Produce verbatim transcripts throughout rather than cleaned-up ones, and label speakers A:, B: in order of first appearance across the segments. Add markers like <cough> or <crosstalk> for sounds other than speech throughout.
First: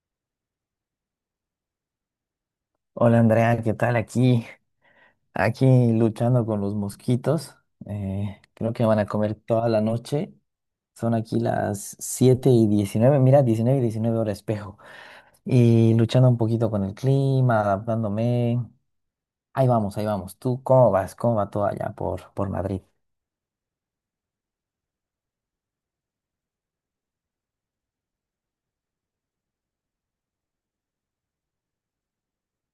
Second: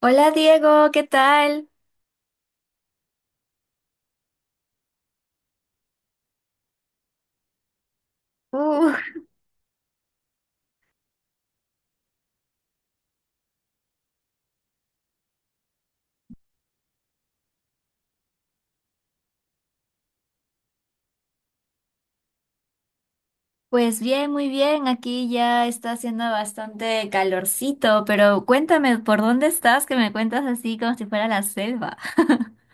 A: Hola Diego, ¿qué tal?
B: Hola Andrea, ¿qué tal? Aquí, aquí luchando con los mosquitos. Eh, creo que
A: Uh,
B: van a comer toda la noche. Son aquí las siete y diecinueve. Mira, diecinueve, y diecinueve horas espejo. Y luchando un poquito con el clima, adaptándome. Ahí vamos, ahí vamos. ¿Tú cómo vas? ¿Cómo va todo allá por, por Madrid?
A: pues bien, muy bien. Aquí ya está haciendo bastante calorcito, pero cuéntame, ¿por dónde estás? Que me cuentas así como si fuera la selva. <laughs>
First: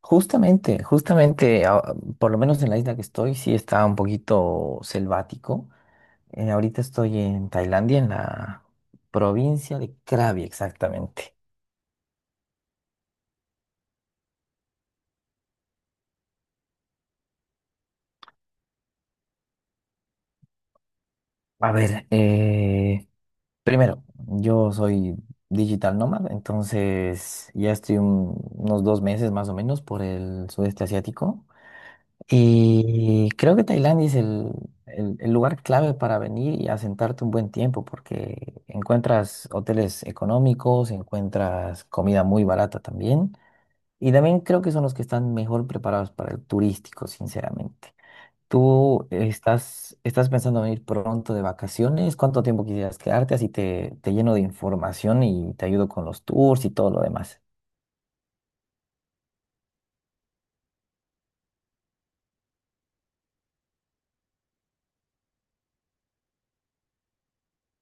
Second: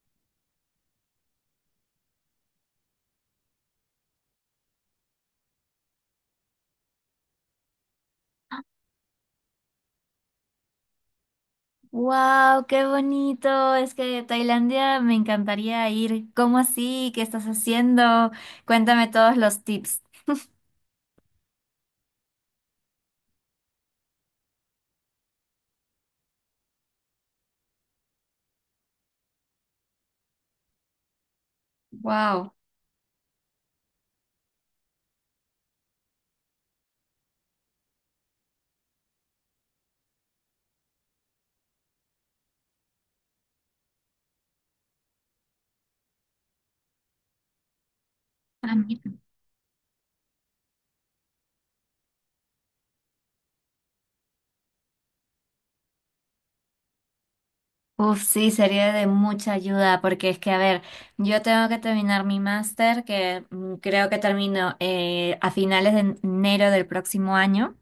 B: Justamente, justamente, ah, por lo menos en la isla que estoy, sí está un poquito selvático. Eh, ahorita estoy en Tailandia, en la provincia de Krabi, exactamente.
A: Wow, qué bonito. Es que Tailandia me encantaría ir. ¿Cómo así? ¿Qué estás haciendo? Cuéntame todos los tips.
B: A ver, eh, primero, yo soy digital nomad, entonces ya estoy un- unos dos meses más o menos por el sudeste asiático.
A: Wow.
B: Y creo que Tailandia es el, el- el lugar clave para venir y asentarte un buen tiempo, porque encuentras hoteles económicos, encuentras comida muy barata también. Y también creo que son los que están mejor preparados para el turístico, sinceramente. ¿Tú estás, estás pensando en ir pronto de vacaciones? ¿Cuánto tiempo quisieras quedarte? Así te, te lleno de información y te ayudo con los tours y todo lo demás.
A: Uf, sí, sería de mucha ayuda porque es que, a ver, yo tengo que terminar mi máster, que mm, creo que termino eh, a finales de enero del próximo año.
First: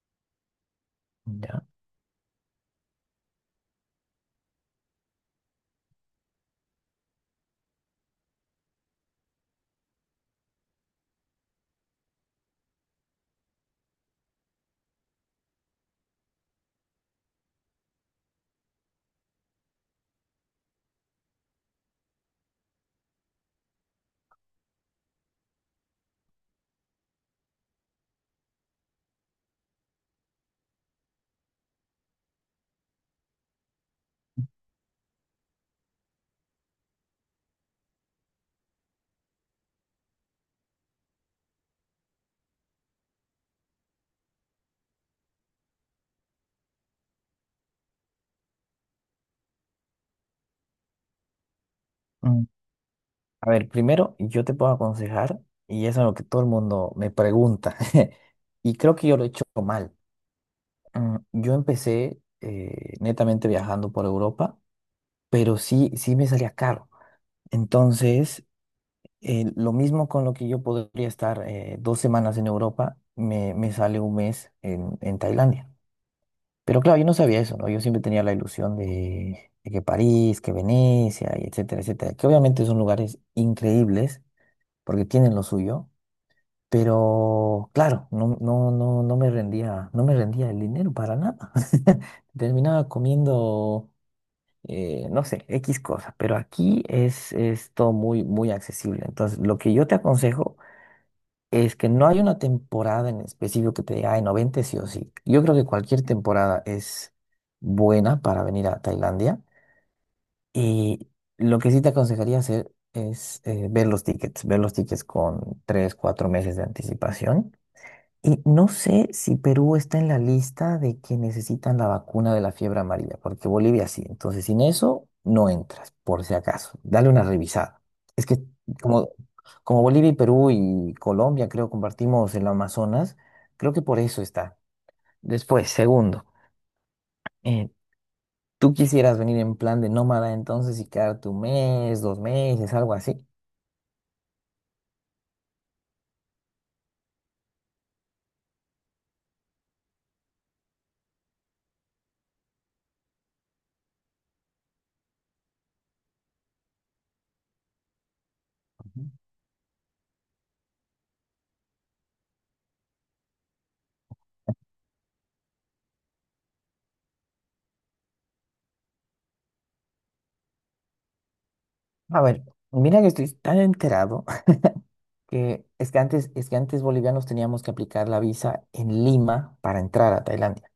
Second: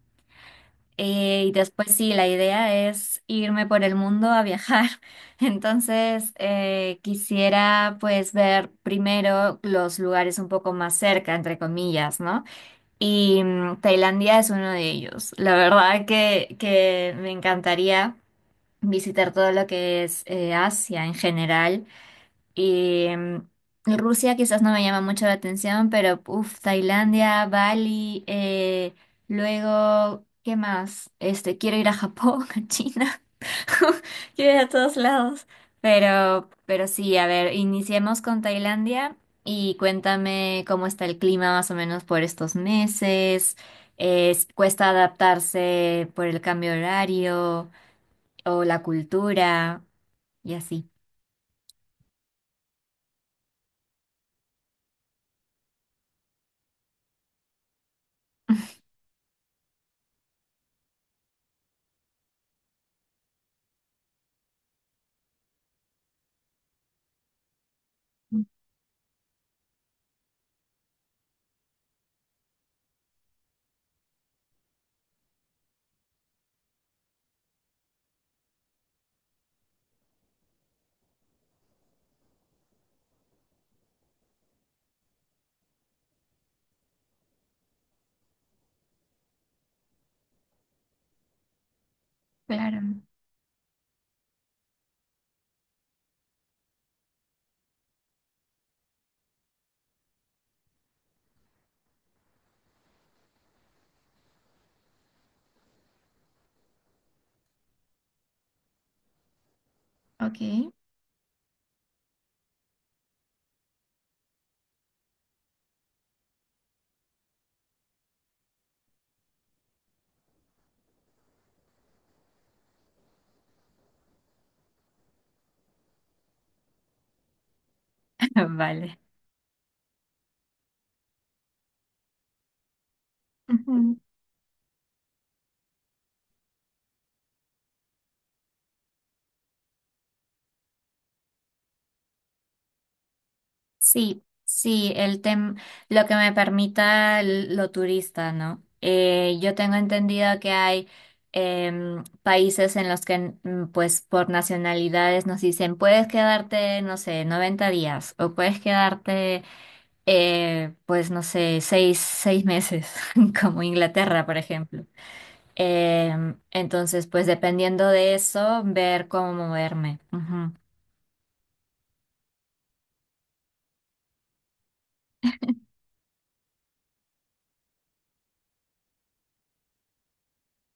A: eh, Y
B: ¿Ya?
A: después sí, la idea es irme por el mundo a viajar. <laughs> Entonces, eh, quisiera pues ver primero los lugares un poco más cerca, entre comillas, ¿no? Y mm, Tailandia es uno de ellos. La verdad que, que me encantaría visitar todo lo que es eh, Asia en general. Y mm, Rusia quizás no me llama mucho la atención, pero uff, Tailandia, Bali, eh, luego, ¿qué más? Este, quiero ir a Japón, <laughs> a China, <laughs> quiero ir a todos lados. Pero, pero sí, a ver, iniciemos con Tailandia y cuéntame cómo está el clima más o menos por estos meses. Es- cuesta adaptarse por el cambio de horario o la cultura y así.
B: Mm, A ver, primero yo te puedo aconsejar, y eso es lo que todo el mundo me pregunta, <laughs> y creo que yo lo he hecho mal. Mm, Yo empecé eh, netamente viajando por Europa, pero sí, sí me salía caro. Entonces, Eh, lo mismo con lo que yo podría estar eh, dos semanas en Europa, me, me sale un mes en, en Tailandia. Pero claro, yo no sabía eso, ¿no? Yo siempre tenía la ilusión de, de que París, que Venecia, y etcétera, etcétera, que obviamente son lugares increíbles porque tienen lo suyo, pero claro, no, no, no, no me rendía, no me rendía el dinero para nada. <laughs>
A: Claro,
B: Terminaba comiendo, eh, no sé, X cosas, pero aquí es, es todo muy, muy accesible. Entonces, lo que yo te aconsejo es que no hay una temporada en específico que te diga, ay, noventa sí o sí. Yo creo que cualquier temporada es buena para venir a Tailandia.
A: ok.
B: Y lo que sí te aconsejaría hacer es eh, ver los tickets, ver los tickets con tres cuatro meses de anticipación y no sé si Perú está en la lista de que necesitan la vacuna de la fiebre amarilla, porque Bolivia sí. Entonces, sin eso, no entras, por si acaso. Dale una revisada. Es que
A: <laughs> Vale.
B: como, como Bolivia y Perú y Colombia, creo, compartimos el Amazonas, creo que por
A: Ujú.
B: eso está. Después, segundo, eh, ¿tú quisieras venir en plan de nómada entonces y quedarte un mes, dos meses, algo así?
A: Sí, sí, el tem lo que me permita l- lo turista, ¿no? Eh, yo tengo entendido que hay em, países en los que, mm, pues, por nacionalidades nos dicen, puedes quedarte, no sé, noventa días o puedes
B: Ujú.
A: quedarte, eh, pues, no sé, seis, seis meses, <laughs> como Inglaterra, por ejemplo. Em, entonces, pues dependiendo de eso, ver cómo moverme. Ujú.
B: A ver, mira que estoy tan enterado que es que antes, es que antes bolivianos teníamos que aplicar la visa en Lima para entrar a Tailandia.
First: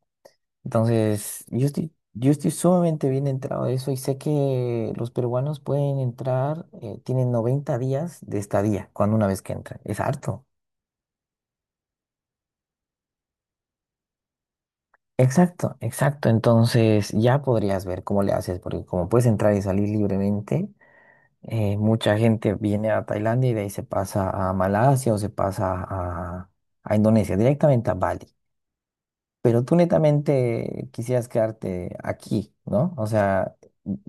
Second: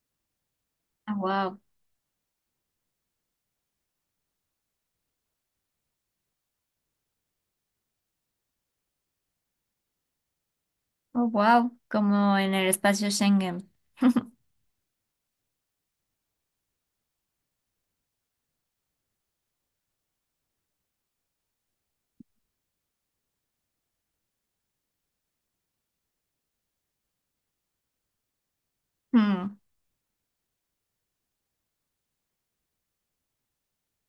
A: Ah,
B: Entonces,
A: wow.
B: yo estoy, yo estoy sumamente bien entrado de eso y sé que los peruanos pueden entrar, eh, tienen noventa días de estadía cuando una vez que entran. Es harto.
A: Oh, wow. Como en el espacio Schengen.
B: Exacto, exacto. Entonces, ya podrías ver cómo le haces, porque como puedes entrar y salir libremente, eh, mucha gente viene a Tailandia y de ahí se pasa a Malasia o se pasa a, a Indonesia, directamente a Bali.
A: Mm.
B: Pero tú netamente quisieras quedarte aquí, ¿no? O sea,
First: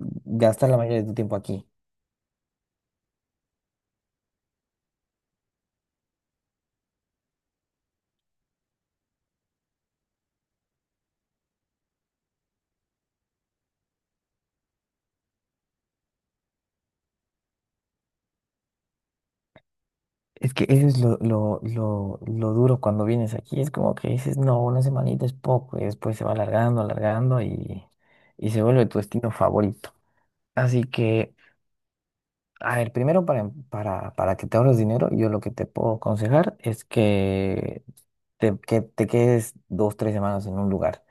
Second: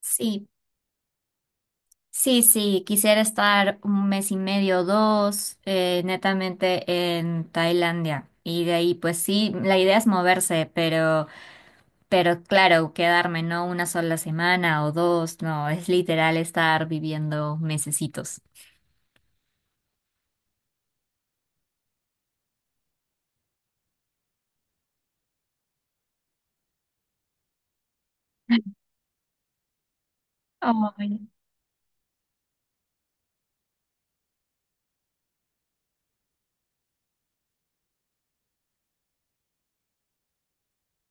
A: Sí,
B: la mayoría de tu tiempo aquí.
A: sí, sí. Quisiera estar un mes y medio, dos, eh, netamente en Tailandia. Y de ahí, pues sí, la idea es moverse, pero, pero claro, quedarme no una sola semana o dos, no, es literal estar viviendo mesecitos.
B: Es que eso es lo, lo, lo, lo duro cuando vienes aquí. Es como que dices, no, una semanita es poco. Y después se va alargando, alargando y, y se
A: <laughs>
B: vuelve tu destino favorito. Así
A: Ay,
B: que, a ver, primero para, em- para, para que te ahorres dinero, yo lo que te puedo aconsejar es que te, que te quedes dos, tres semanas en un lugar.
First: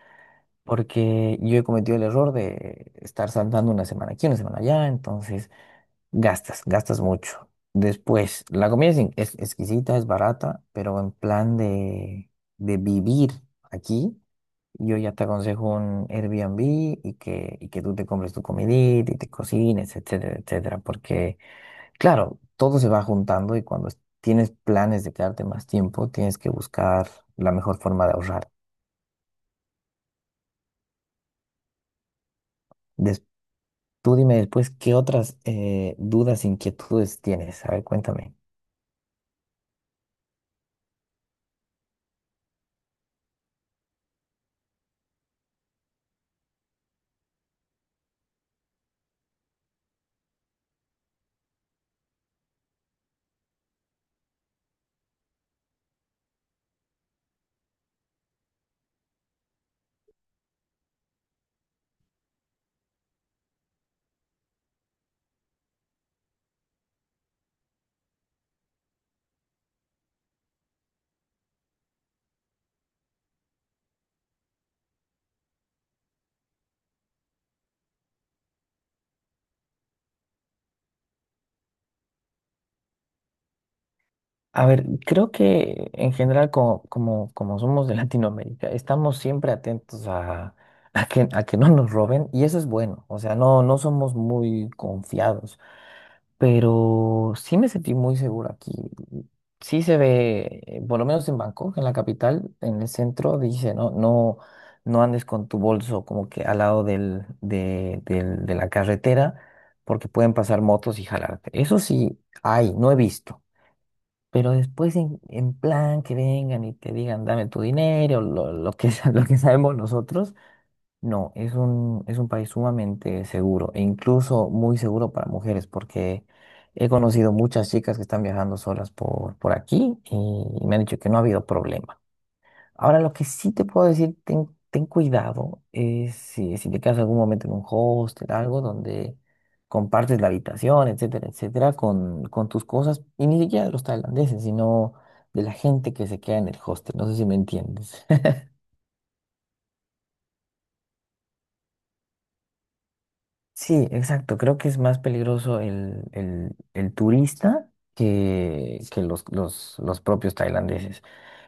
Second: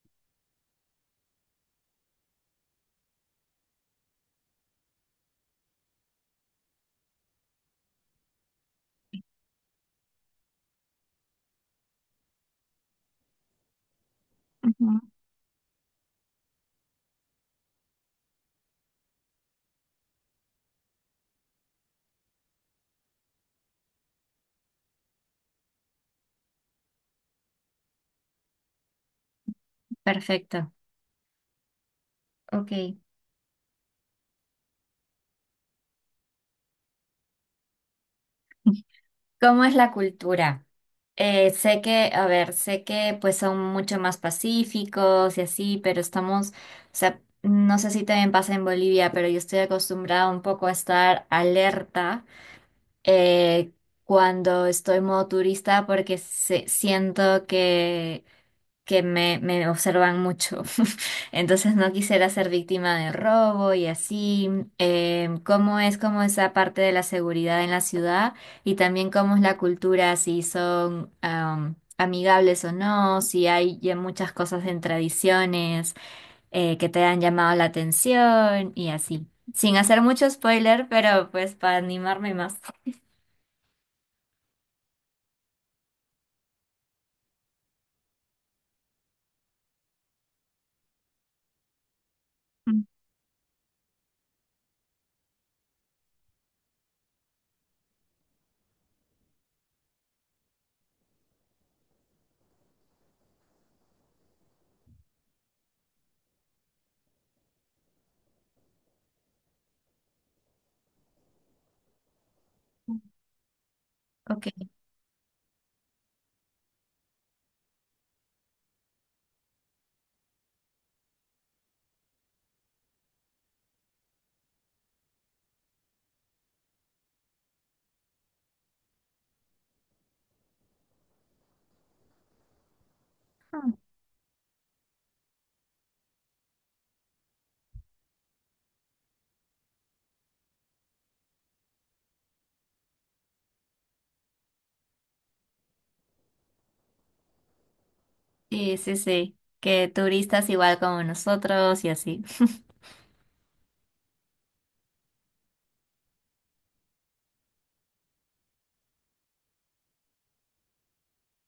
B: Porque yo he cometido el error de estar saltando una semana aquí, una semana allá, entonces gastas, gastas mucho. Después, la comida es, in- es exquisita, es barata, pero en plan de, de vivir aquí, yo
A: ujú.
B: ya te aconsejo un Airbnb y que, y que tú te compres tu comidita y te cocines, etcétera, etcétera. Porque, claro, todo se va juntando y cuando es- tienes planes de quedarte más tiempo, tienes que buscar la mejor forma de ahorrar.
A: Perfecto. Ok.
B: Tú dime después qué otras eh, dudas, inquietudes tienes. A ver, cuéntame.
A: <laughs> ¿Cómo es la cultura? Eh, sé que, a ver, sé que pues son mucho más pacíficos y así, pero estamos, o sea, no sé si también pasa en Bolivia, pero yo estoy acostumbrada un poco a estar alerta eh, cuando estoy en modo turista porque se- siento que que me, me observan mucho. <laughs> Entonces no quisiera ser víctima de robo y así. Em, ¿cómo es como esa parte de la seguridad en la ciudad? Y también cómo es la cultura, si son am, amigables o no, si hay ya muchas cosas en tradiciones eh, que te han llamado la atención y así. Sin hacer mucho spoiler, pero pues para animarme más. <laughs>
B: A ver, creo que en general, como, como, como somos de <laughs> Latinoamérica, estamos siempre atentos a, a que, a que no nos roben y eso es
A: Mm.
B: bueno. O sea, no, no somos muy confiados. Pero sí me sentí muy seguro aquí. Sí se ve, eh, por lo menos en Bangkok, en la capital, en el centro, dice, no, no, no andes con tu bolso como que al lado del, de, del- de la carretera, porque pueden pasar motos y jalarte. Eso sí hay, no he visto.
A: Ok.
B: Pero después en, en plan que vengan y te digan, dame tu dinero, lo, lo que, <laughs> sa- lo que sabemos nosotros no, es un, es un país sumamente seguro e incluso muy seguro para mujeres porque he conocido muchas chicas que están viajando solas por, por aquí y me han dicho que no ha habido problema. Ahora, lo que sí te
A: Mm.
B: puedo decir, ten, ten cuidado, es si, si te quedas algún momento en un hostel, algo donde compartes la habitación, etcétera, etcétera, con, con tus cosas y ni siquiera de los tailandeses, sino de la gente que se queda en el hostel. No sé si me entiendes.
A: Sí, sí, sí. Que turistas igual como nosotros y así.
B: Sí, exacto. Creo que es más peligroso el, el- el turista que, que los, los, los propios tailandeses.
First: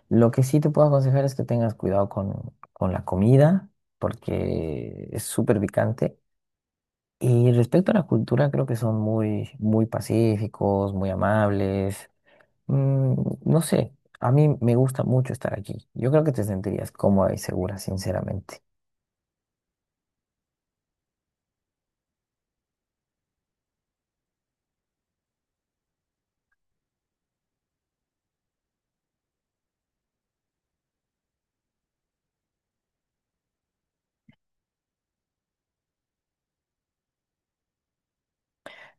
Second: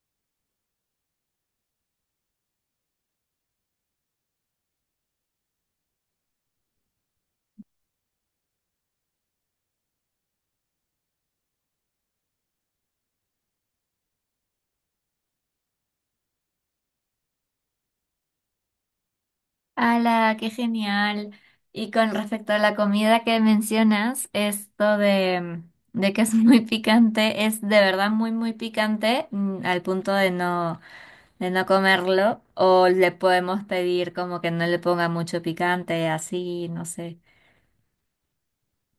B: Lo que sí te puedo aconsejar es que tengas cuidado con, con la comida, porque es súper picante. Y respecto a la cultura, creo que son muy, muy pacíficos, muy amables. Mm, no sé, a mí me gusta mucho estar aquí. Yo creo que te sentirías cómoda y segura, sinceramente.
A: ¡Hala! ¡Qué genial! Y con respecto a la comida que mencionas, esto de, de que es <laughs> muy picante, es de verdad muy, muy picante, mm, al punto de no, de no comerlo, o le podemos pedir como que no le ponga mucho picante, así, no sé.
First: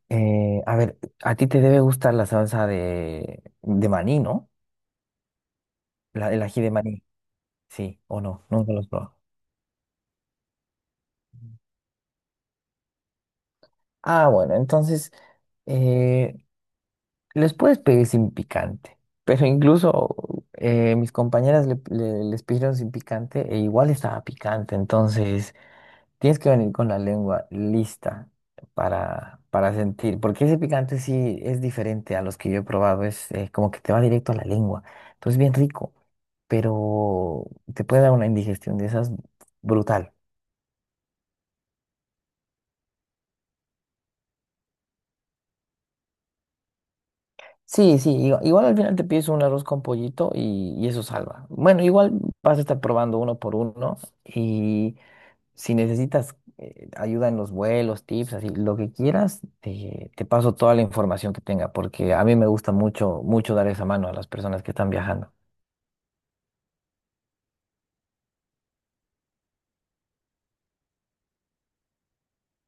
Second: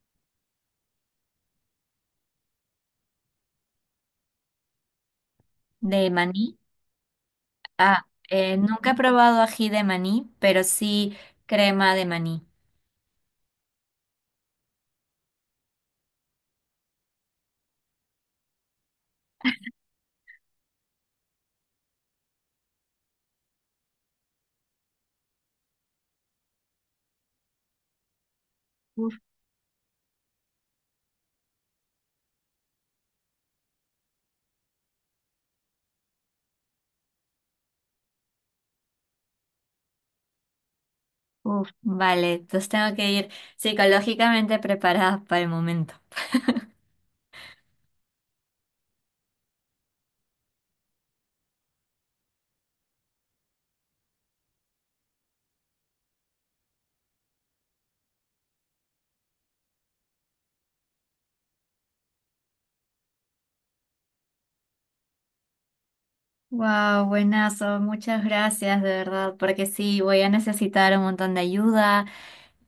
B: Eh, a ver, a ti te debe gustar la salsa de, de maní, ¿no?
A: ¿De
B: La- el
A: maní?
B: ají de maní, sí,
A: Ah,
B: o no,
A: eh,
B: nunca los
A: nunca he
B: probado.
A: probado ají de maní, pero sí
B: Mm.
A: crema de maní.
B: Ah, bueno, entonces eh, les puedes pedir sin picante, pero incluso eh, mis compañeras le- le- les pidieron sin picante e igual estaba picante, entonces tienes que venir con la lengua lista para, para sentir, porque ese picante sí es diferente a los que yo he probado, es eh, como que te va directo a la lengua, entonces bien rico, pero te puede dar una indigestión de esas brutal.
A: Uf, vale, entonces tengo que ir psicológicamente preparada para el momento. <laughs>
B: Sí, sí, igu- igual, al final te pides un arroz con pollito y, y eso salva. Bueno, igual vas a estar probando uno por uno y si necesitas eh, ayuda en los vuelos, tips, así, lo que quieras, te, te paso toda la información que tenga, porque a mí me gusta mucho, mucho dar esa mano a las personas que están viajando.
A: Wow, buenazo, muchas gracias de verdad, porque sí, voy a necesitar un montón de ayuda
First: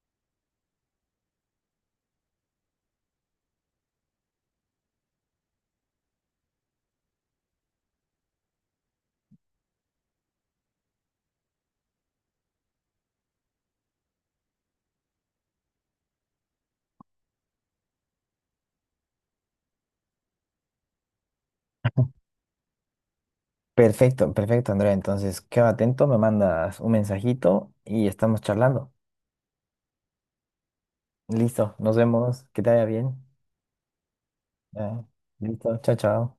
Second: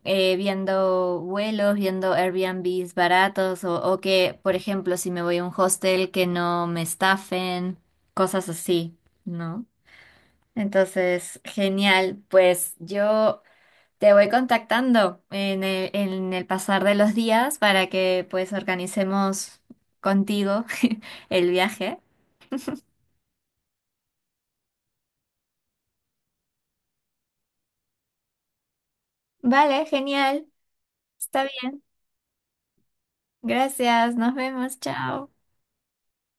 A: eh, viendo vuelos, viendo Airbnbs baratos o, o que, por ejemplo, si me voy a un hostel que no me estafen, cosas así, ¿no? Entonces, genial, pues yo te voy contactando en el, en el pasar de los días para que pues organicemos contigo <laughs> el viaje.
B: Perfecto, perfecto, Andrea. Entonces, queda atento, me mandas un mensajito y estamos charlando.
A: Vale, genial, está
B: Listo,
A: bien.
B: nos vemos, que te vaya bien.
A: Gracias, nos vemos,
B: Ya,
A: chao.
B: listo, chao, chao.